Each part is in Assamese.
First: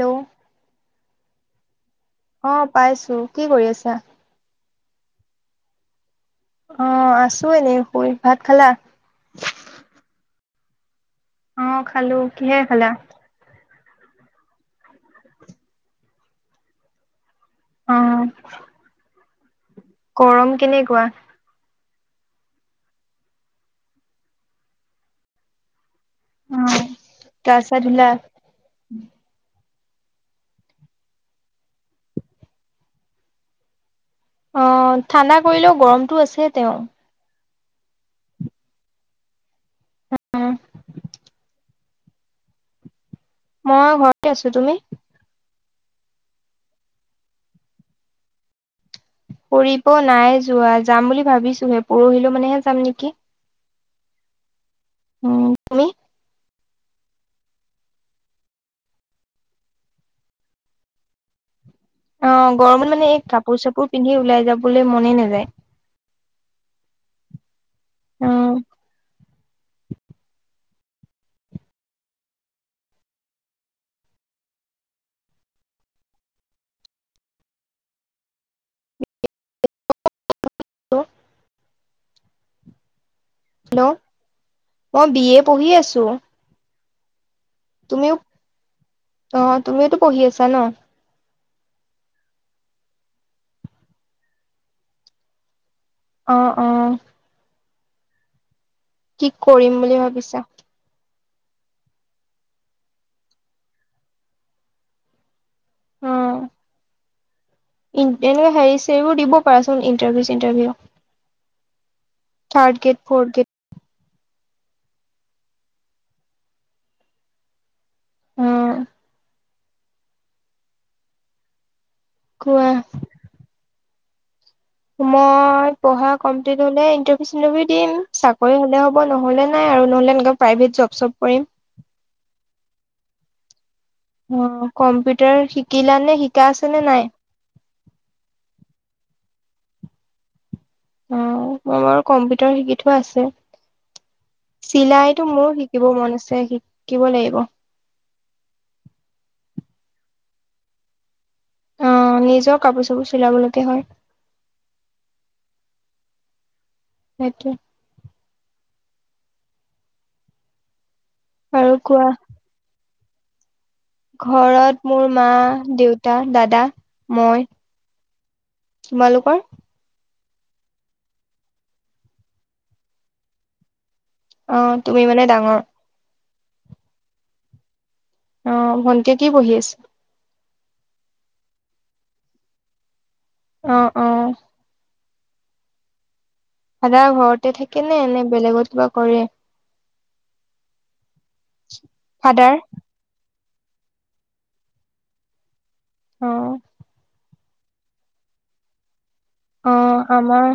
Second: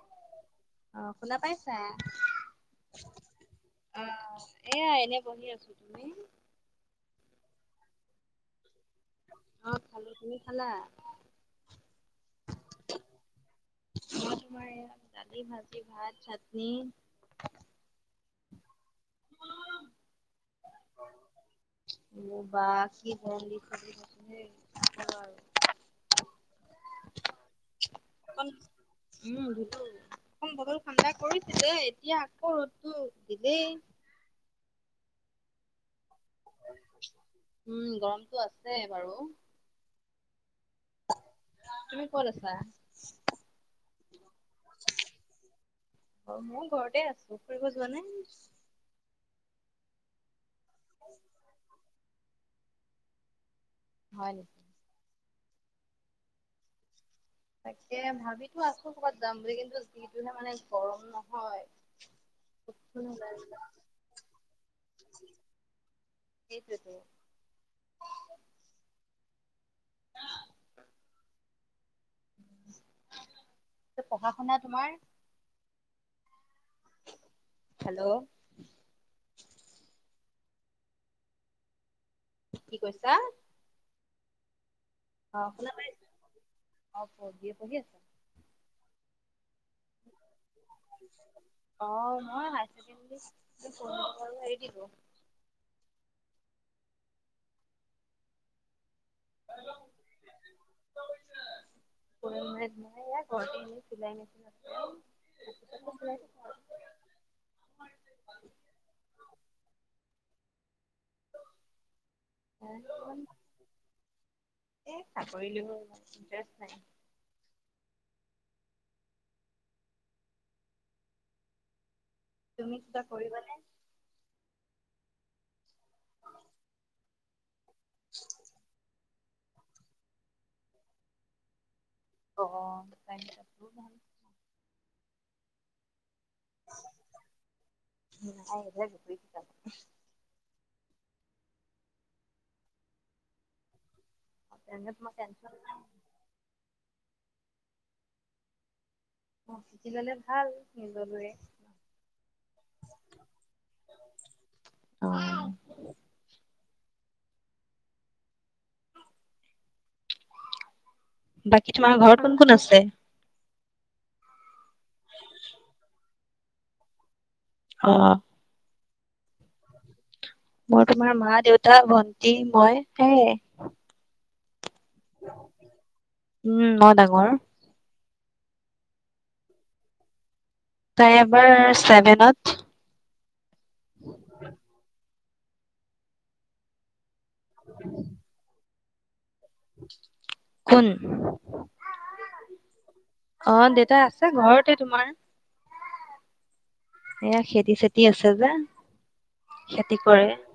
হেল্ল' অ, শুনা পাইছা? অ পাইছো কি কৰি আছা অ, এয়া এনে বহি আছো, তুমি? অ, আছো এনেই শুই, ভাত খালা? অ, খালো, তুমি খালা? অ, খালো, কিহে খালা? মই তোমাৰ, দালি, ভাজি, ভাত, চাটনি। অ, গৰম কেনেকুৱা? অ, বা কি গৰম দি অ গা ছা ধোলা? আম উম ধোলো অকন বতৰটো ঠাণ্ডা কৰিছিলে এতিয়া আকৌ ৰ'দতটো দিলেই অ ঠাণ্ডা কৰিলেও গৰমতটো আছে তেওঁ উম গৰমতটো আছে বাৰু তুমি কত আছা? মই ঘৰতে আছো তুমি? অ মই ঘৰতে আছো ফুৰিব যোৱা নাই? ফুৰিব নাই যোৱা যাম বুলি ভাবিছোহে পৰহিলেও মানেহে যাম নেকি, হয় নেকি অ তুমি তাকে ভাবিতো আছোঁ ক'ৰবাত যাম বুলি কিন্তু যিটোহে মানে গৰম নহয় অ গৰমত মানে এই কাপোৰ চাপোৰ পিন্ধি ওলাই যাবলৈ মনে নাযায়। [unintelligible] অ। [unintelligible] পঢ়া শুনা তোমাৰ। হেল্ল' [inaudible] কি কৈছা? হেল্ল' মই বি এ পঢ়ি আছো। অ বি এ পঢ়ি আছা। তুমিও অ তুমিওতো পঢ়ি আছা ন? অ মই হাই চেকেণ্ডেৰী পঢ়ি পেলাই এৰি দিলোঁ। অ অ কি কৰিম বুলি ভাবিছা? পঢ়ি পেলাই ইনে ভন্টি ইনেই চিলাই মেচিন আছে যে - [unintelligible] ইন্টাৰভিউ হেৰি চেৰি বোৰ দিব পাৰা চোন ইণ্টাৰভিউ চিনটাৰভিউ। Third grade fourth grade. এ চাকৰিলৈ মোৰ ইমান ইণ্টাৰেষ্ট নাই। উম। কোৱা তুমি কিবা কৰিবা নে? মই পঢ়া কমপ্লিট হ'লে ইণ্টাৰভিউ চিটাৰভিউ দিম চাকৰি হ'লে হ'ব। নহ'লে নাই আৰু নহ'লে এনেকে প্ৰাইভেট জব চব কৰিম। অ আছোঁ নহয়। অ কম্পিউটাৰ শিকিলা নে শিকা আছে নে নাই? [unintelligible] অ মই বাৰু কম্পিউটাৰ শিকি থোৱা আছে। চিলাইতো মোৰো শিকিব মন আছে শিকিব লাগিব। অ সিকি ল'লে ভাল নিজলৈৱে। অ নিজৰ কাপোৰ চাপোৰ চিলাব লৈকে হয়। অ। সেইটোৱে আৰু বাকী তোমাৰ কোৱা ঘৰত কোন কোন আছে? ঘৰত মোৰ মা দেউতা দাদা মই। অ'। তোমালোকৰ? মোৰ তোমাৰ মা দেউতা ভণ্টি মই সেয়ে। অ', তুমি মানে ডাঙৰ। উম, মই ডাঙৰ। অ', ভণ্টিয়ে কি পঢ়ি আছে? তাই এবাৰ চেভেনত। অ', অ'। দাদা ঘৰতে থাকে নে এনে বেলেগত কিবা কৰে? কোন? ফাদাৰ? অ', দেউতা আছে ঘৰতে তোমাৰ। অ'। এয়া খেতি চেতি আছে যে। খেতি অ', কৰে। আমাৰ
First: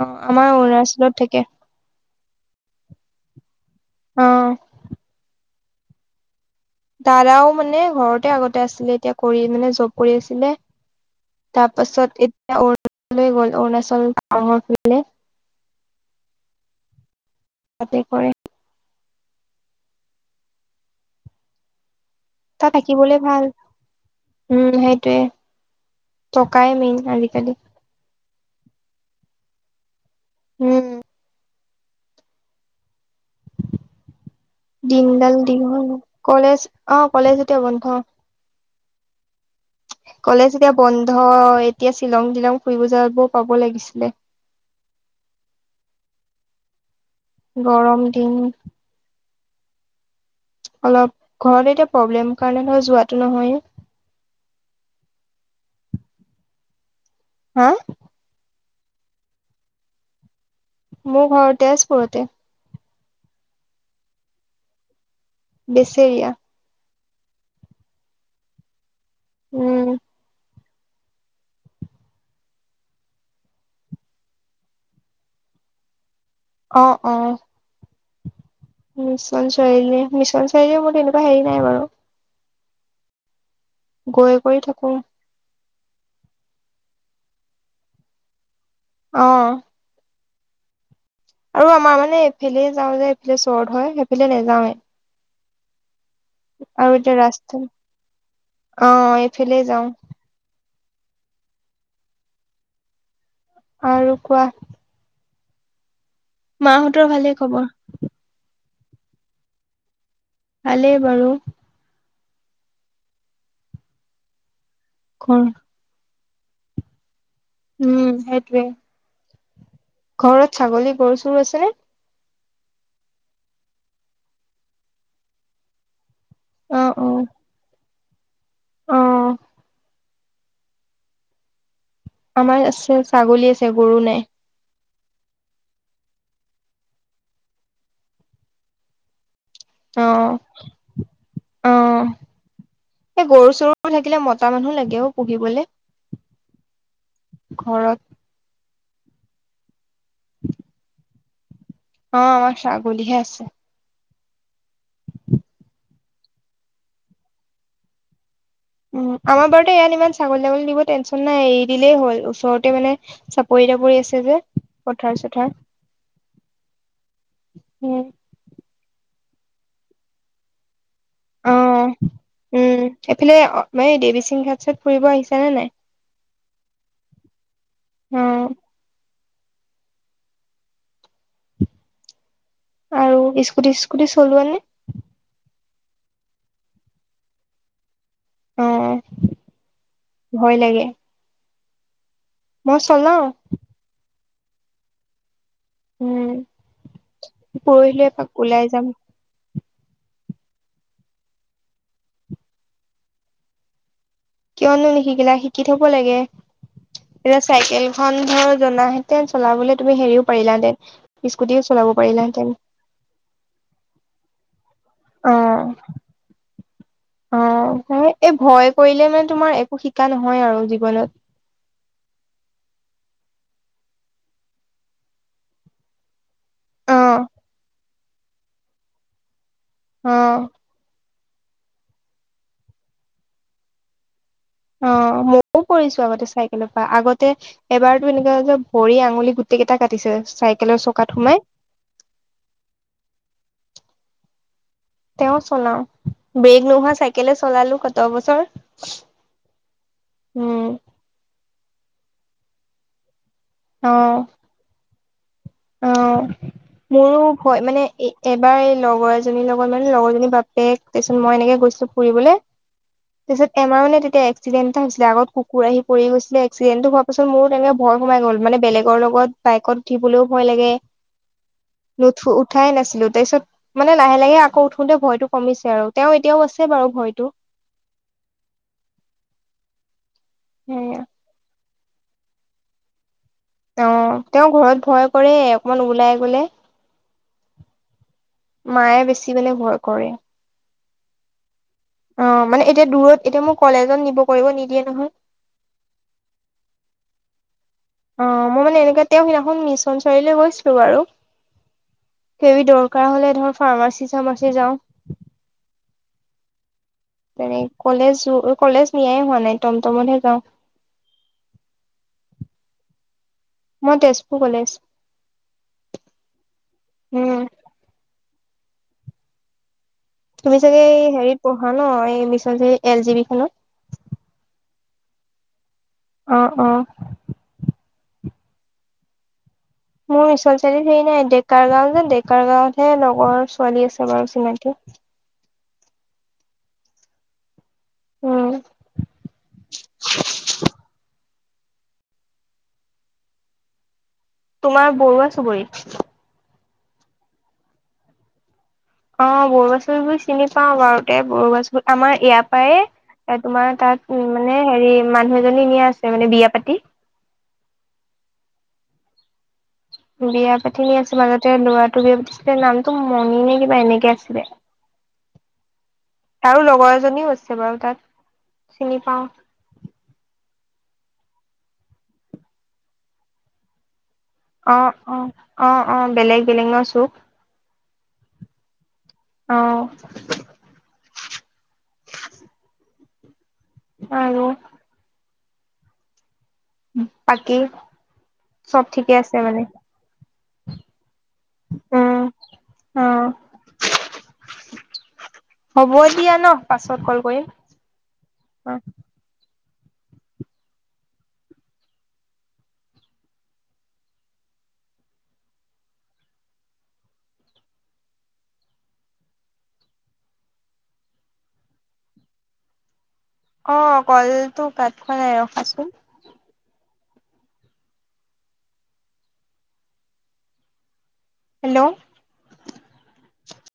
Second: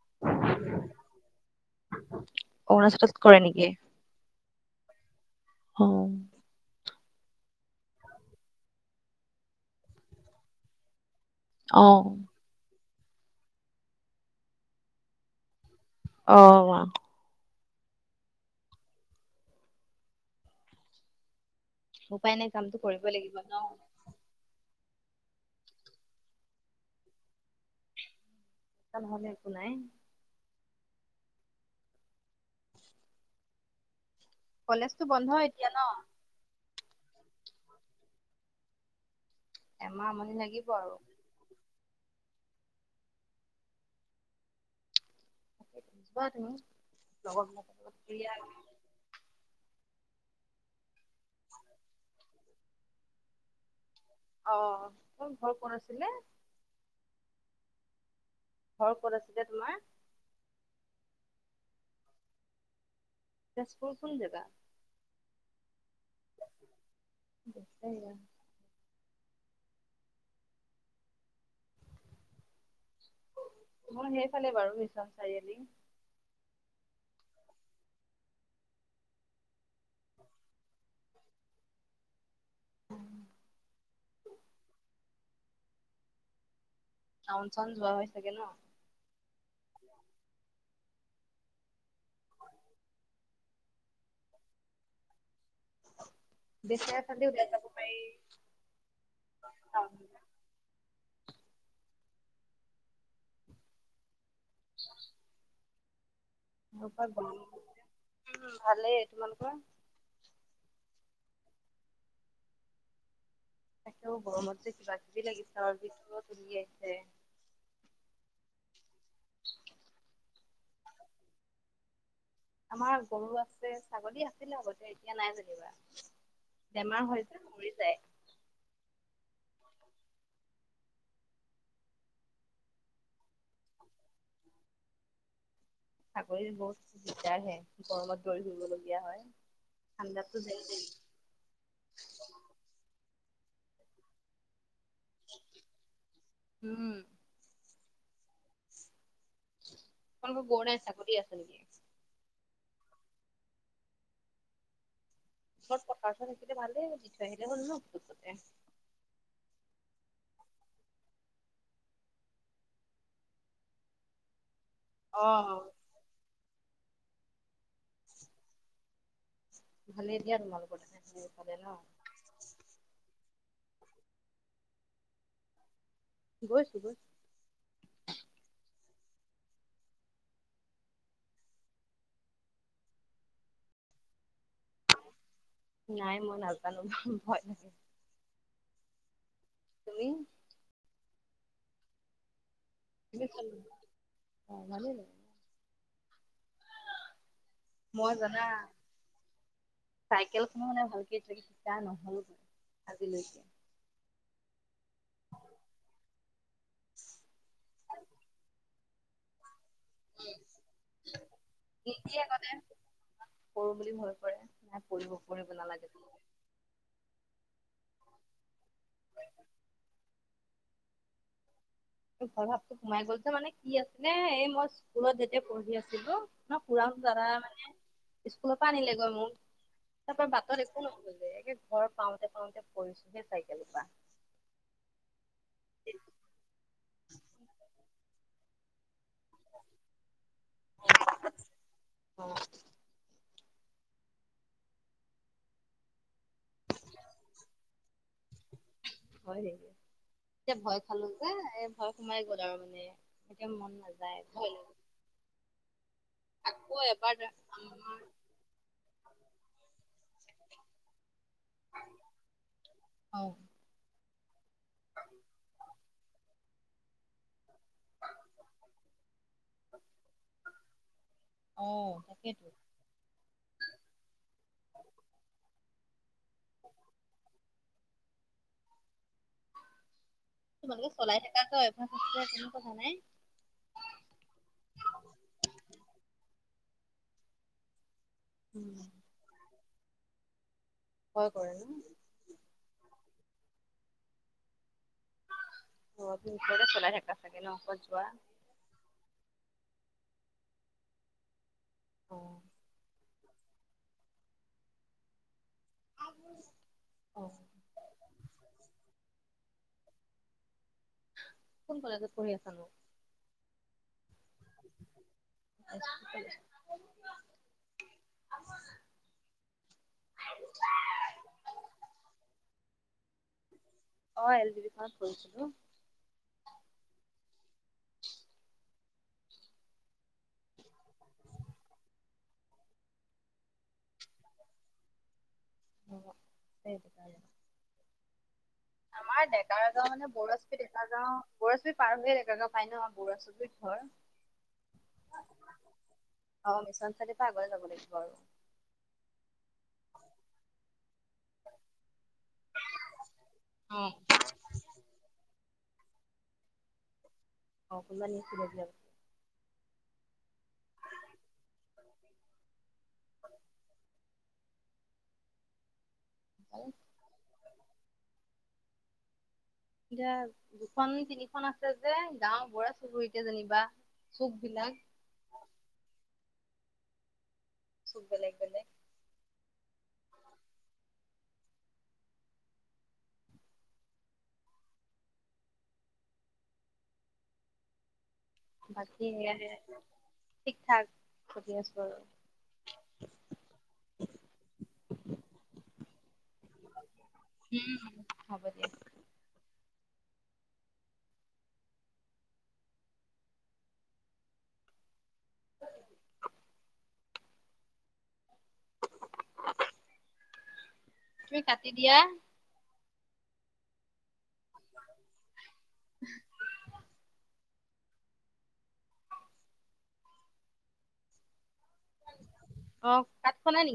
অ', আমাৰ অৰুণাচলত থাকে। অৰুণাচলত কৰে নেকি? অ'। অ'। দাদাও মানে ঘৰতে আগতে আছিলে এতিয়া কৰি মানে জব কৰি আছিলে তাৰপাছত এতিয়া অৰুণাচল গ'ল অৰুণাচল ডাৰ ফে অ'। তাতে কৰে। উপায় নাই তাত কামতো কৰিব থাকিবলে লাগিব ভাল, ন। উম সেইটোৱে টকাই মেইন আজিকালি। ভাল একো নাই। উম। [inaudible] দিনডাল দিন কলেজ অ', কলেজ এতিয়া বন্ধ। কলেজ এতিয়া বন্ধ এতিয়া শ্বিলং দিলং ফুৰিব যাব পাব লাগিছিলে। কোৱা তুমি। গৰম দিন। অলপ ঘৰত এতিয়া প্ৰব্লেম কাৰণে ধৰা যোৱাটো নহয়। অ', তোৰ ঘৰ ক'ত আছিলে? হা। ঘৰ ক'ত আছিলে তোমাৰ? মোৰ ঘৰতে তেজ পুৰতে। তেজপুৰ কোন যাগা? বেচেৰিয়া। বেচেৰিয়া। উম। মই সেইফালে বাৰু মিচন চাৰিআলি। অ', অ'। মিছন চাৰিআলি মিছন চাৰিআলি মোৰ তেনেকুৱা হেৰি নাই বাৰু। উম। গৈ কৰি থাকো। টাউন চাউন যোৱা হয় চাগে ন অ আৰু আমাৰ মানে এইফেলে যাওঁ যে এইফেলে চৰ্ত হয় সেইফালে নেযাওঁৱে। এতিয়া [unintelligible] উলাই ৰাস্তা যাব পাৰি অ এইফালে অ যাওঁ আৰু কোৱা [unintelligible] মাহঁতৰ এনেকুৱা ভালে গৰম খবৰ উমম ভালেই তোমালোকৰ ভালেই বাৰু তাকেও গৰমত যে কিবা কিবি ঘৰ লাগিছে আৰু [unintelligible] উম সেইটোৱে [unintelligible] ঘৰত ছাগলী গৰু চৰু আছে নে আমাৰ গৰু আছে ছাগলী আছিলে আগতে এতিয়া নাই যেনিবা অ বেমাৰ অ হৈছে মৰি যায় অ আমাৰ আছে ছাগলী আছে গৰু নাই। চাকৰি বহুত দিগদাৰ হে গৰমত দৌৰি ফুৰিব লগীয়া হয়। অ অ এই গৰু চৰু থাকিলে মতা মানুহ লাগে অ। পঢ়িবলে ঘৰত তোমালোকৰ গৰু নাই ছাগলী আছে নেকি অ আমাৰ ছাগলীহে আছে। স্কুলত ক পৰ্থ থাকিলে ভালে দি থৈ আহিলে হ'ল ন ওচতে উম আমাৰ বাৰুতে ইয়াত ইমান ছাগলী তাগলী দিব টেনচন নাই, এৰি দিলেই হ'ল। ওচৰতে মানে চাপৰি তাপৰি আছে যে। পথাৰ চথাৰ উম। ভালে দিয়া তোমালোকৰ তেনে উমহ, [unintelligible] এইফালে অ এই দেৱীসিংঘাট চাত ফুৰিব আহিছা নে নাই? গৈছো গৈছো উম আৰু স্কুটি চিস্কুটি চলোৱা নে? নাই মই নাজানো ভা ভয় লাগে। অ তুমি ভয় লাগে মই চলাও এনেই খালি অ ভালে লাগে উম, পৰহিলৈ মই এপাক জানা ওলাই যাম চাইকেল খনো মানে ভালকে এতিয়ালৈকে শিকা নহলগে আজিলৈকে। কিয়নো নিশিকিলা শিকি থব লাগে। এতিয়া চাইকেলখন ধৰ জনা হেতেন চলাবলৈ তুমি হেৰিও পাৰিলাহেঁতেন স্কুটিও চলাব পাৰিলাহেঁতেন। পৰো বুলি ভয় কৰে নাই পৰিব অ পৰিব নালাগে টো অ, এই ভয় কৰিলে মানে তোমাৰ একো শিকা নহয় আৰু জীৱনত। এই ভয় ভাৱটো সোমাই গ'ল যে মানে কি আছিলে এই মই স্কুলত যেতিয়া পঢ়ি আছিলো ন পোৰাক অ দাদা মানে স্কুলৰ পৰা আনিলেগৈ মোক অ তাপা বাটত একো একো নহল যে একে ঘৰ পাওঁতে পাওঁতে পৰিছোহে চাইকেলৰ পৰা। অ মোকো পৰিছো আগতে চাইকেলৰ পৰা আগতে এবাৰতো এনেকুৱা হৈছে ভৰি আঙুলি গোটেইকেইটা কাটিছে চাইকেলৰ চকাত সোমাই। অ তেওঁ চলাও ব্ৰেক নোহোৱা চাইকেলেই চলালো কত বছৰ উম খালো যে এ ভয় সোমাই গ'ল আৰু মানে এতিয়া মন অ নাযায় ভয় লাগে। অ মোৰো ভয় মানে এ এবাৰ এই লগৰ এজনীৰ লগত মানে লগৰজনীৰ বাপেক তাৰপিছত মই এনেকে গৈছো ফুৰিবলে অ আমাৰ মানে তেতিয়া এক্সিডেন এটা হৈছিলে আগত কুকুৰ আহি পৰি গৈছিলে এক্সিডেনটো হ তাৰ পাছত মোৰো তেনেকে ভয় সোমাই গল মানে বেলেগৰ লগত বাইকত উঠিবলৈও ভয় লাগে নুঠো উঠাই নাছিলো তাৰপিছত মানে লাহে লাহে আকৌ উঠোতে ভয়টো কমিছে আৰু তেওঁ এতিয়াও আছে বাৰু ভয়টো তোমালোকে চলাই থাকা ন অভ্যাস আছে কোনো কথা নাই। অ তেওঁ ঘৰত ভয় কৰে অকমান ওলাই গলে। মায়ে বেছি বোলে ভয় কৰে। ভয় কৰে ন অ মানে এতিয়া দূৰত এতিয়া মোক কলেজত নিব কৰিব নিদিয়ে নহয় অ তুমি মানে চলাই থকা চাগে ন কৰবাত যোৱা অ মই মানে এনেকোৱা তেও সেইদিনাখন মিছন চাৰিআলিলে গৈছিলো বাৰু কিবা দৰকাৰ কৰা হলে ধৰ ফাৰ্মাচী চাৰ্মাচী যাওঁ। [unintelligible] তেনে কলেজ কলেজ নিয়াই হোৱা নাই টমটমতহে যাওঁ। কোন কলেজত পঢ়ি আছা নো? মই তেজপুৰ কলেজ। উম [unintelligible] তুমি চাগে এই হেৰিত পঢ়া ন এই mission Chariali L G B খনত অ এল জি বিখনত পঢ়িছিলো। অ অ মোৰ মিছল চাৰিআলিত হেৰি নাই ডেকাৰ গাঁও যে ডেকাৰ গাঁওতহে লগৰ ছোৱালী আছে বাৰু চিনাকি অ সেইটো আৰু উম আমাৰ ডেকা গাঁও মানে বৰুৱাচোবুৰি ডেকা গাঁও। বৰুৱা চুবোৰি পাৰ হৈ ডেকাগাওঁ পায় নহ বৰুৱাচুবোৰিত ঘৰ তোমাৰ বৰুৱা চুবুৰীত। অ মিছন চাৰিআলিৰ পৰা আগলে যাব লাগিব আৰু অ বৰুৱা চুবুৰী চিনি পাওঁ বাৰু এ বৰুৱা চুবুৰী আমাৰ এইয়া পাইয়ে তোমাৰ তাত মানে হেৰি মানুহ এজনী নিয়া আছে মানে বিয়া পাতি। অ কোনোবা নিছিলে বোলে বিয়া পাতি নি আছে বাৱ ল'ৰাটো বিয়া পাতিছিলে নামটো মণি নে কিবা এনেকে আছিলে। তাৰো লগৰ এজনীও আছে বাৰু তাত চিনি পাওঁ। এতিয়া দুখন তিনিখন আছে যে গাওঁ বৰুৱা চুবুৰী এতিয়া যেনিবা। চুক বিলাক অ অ অ অ বেলেগ বেলেগ ন চুক? চব লাগিব নে? অ। আৰু। বাকী? চব বাকী ঠিকে আছে সেয়াহে মানে ঠিক ঠাক সধি আছো আৰু। উম অ। হ'ব দিয়া ন পাছত কল কৰিম অ। [unintelligible] তুমি কাটি দিয়া। অ কলটো কাত খোৱা নাই ৰখাচোন। [unintelligible] হেল্ল'। অ কাত খোৱা নাই নেকি?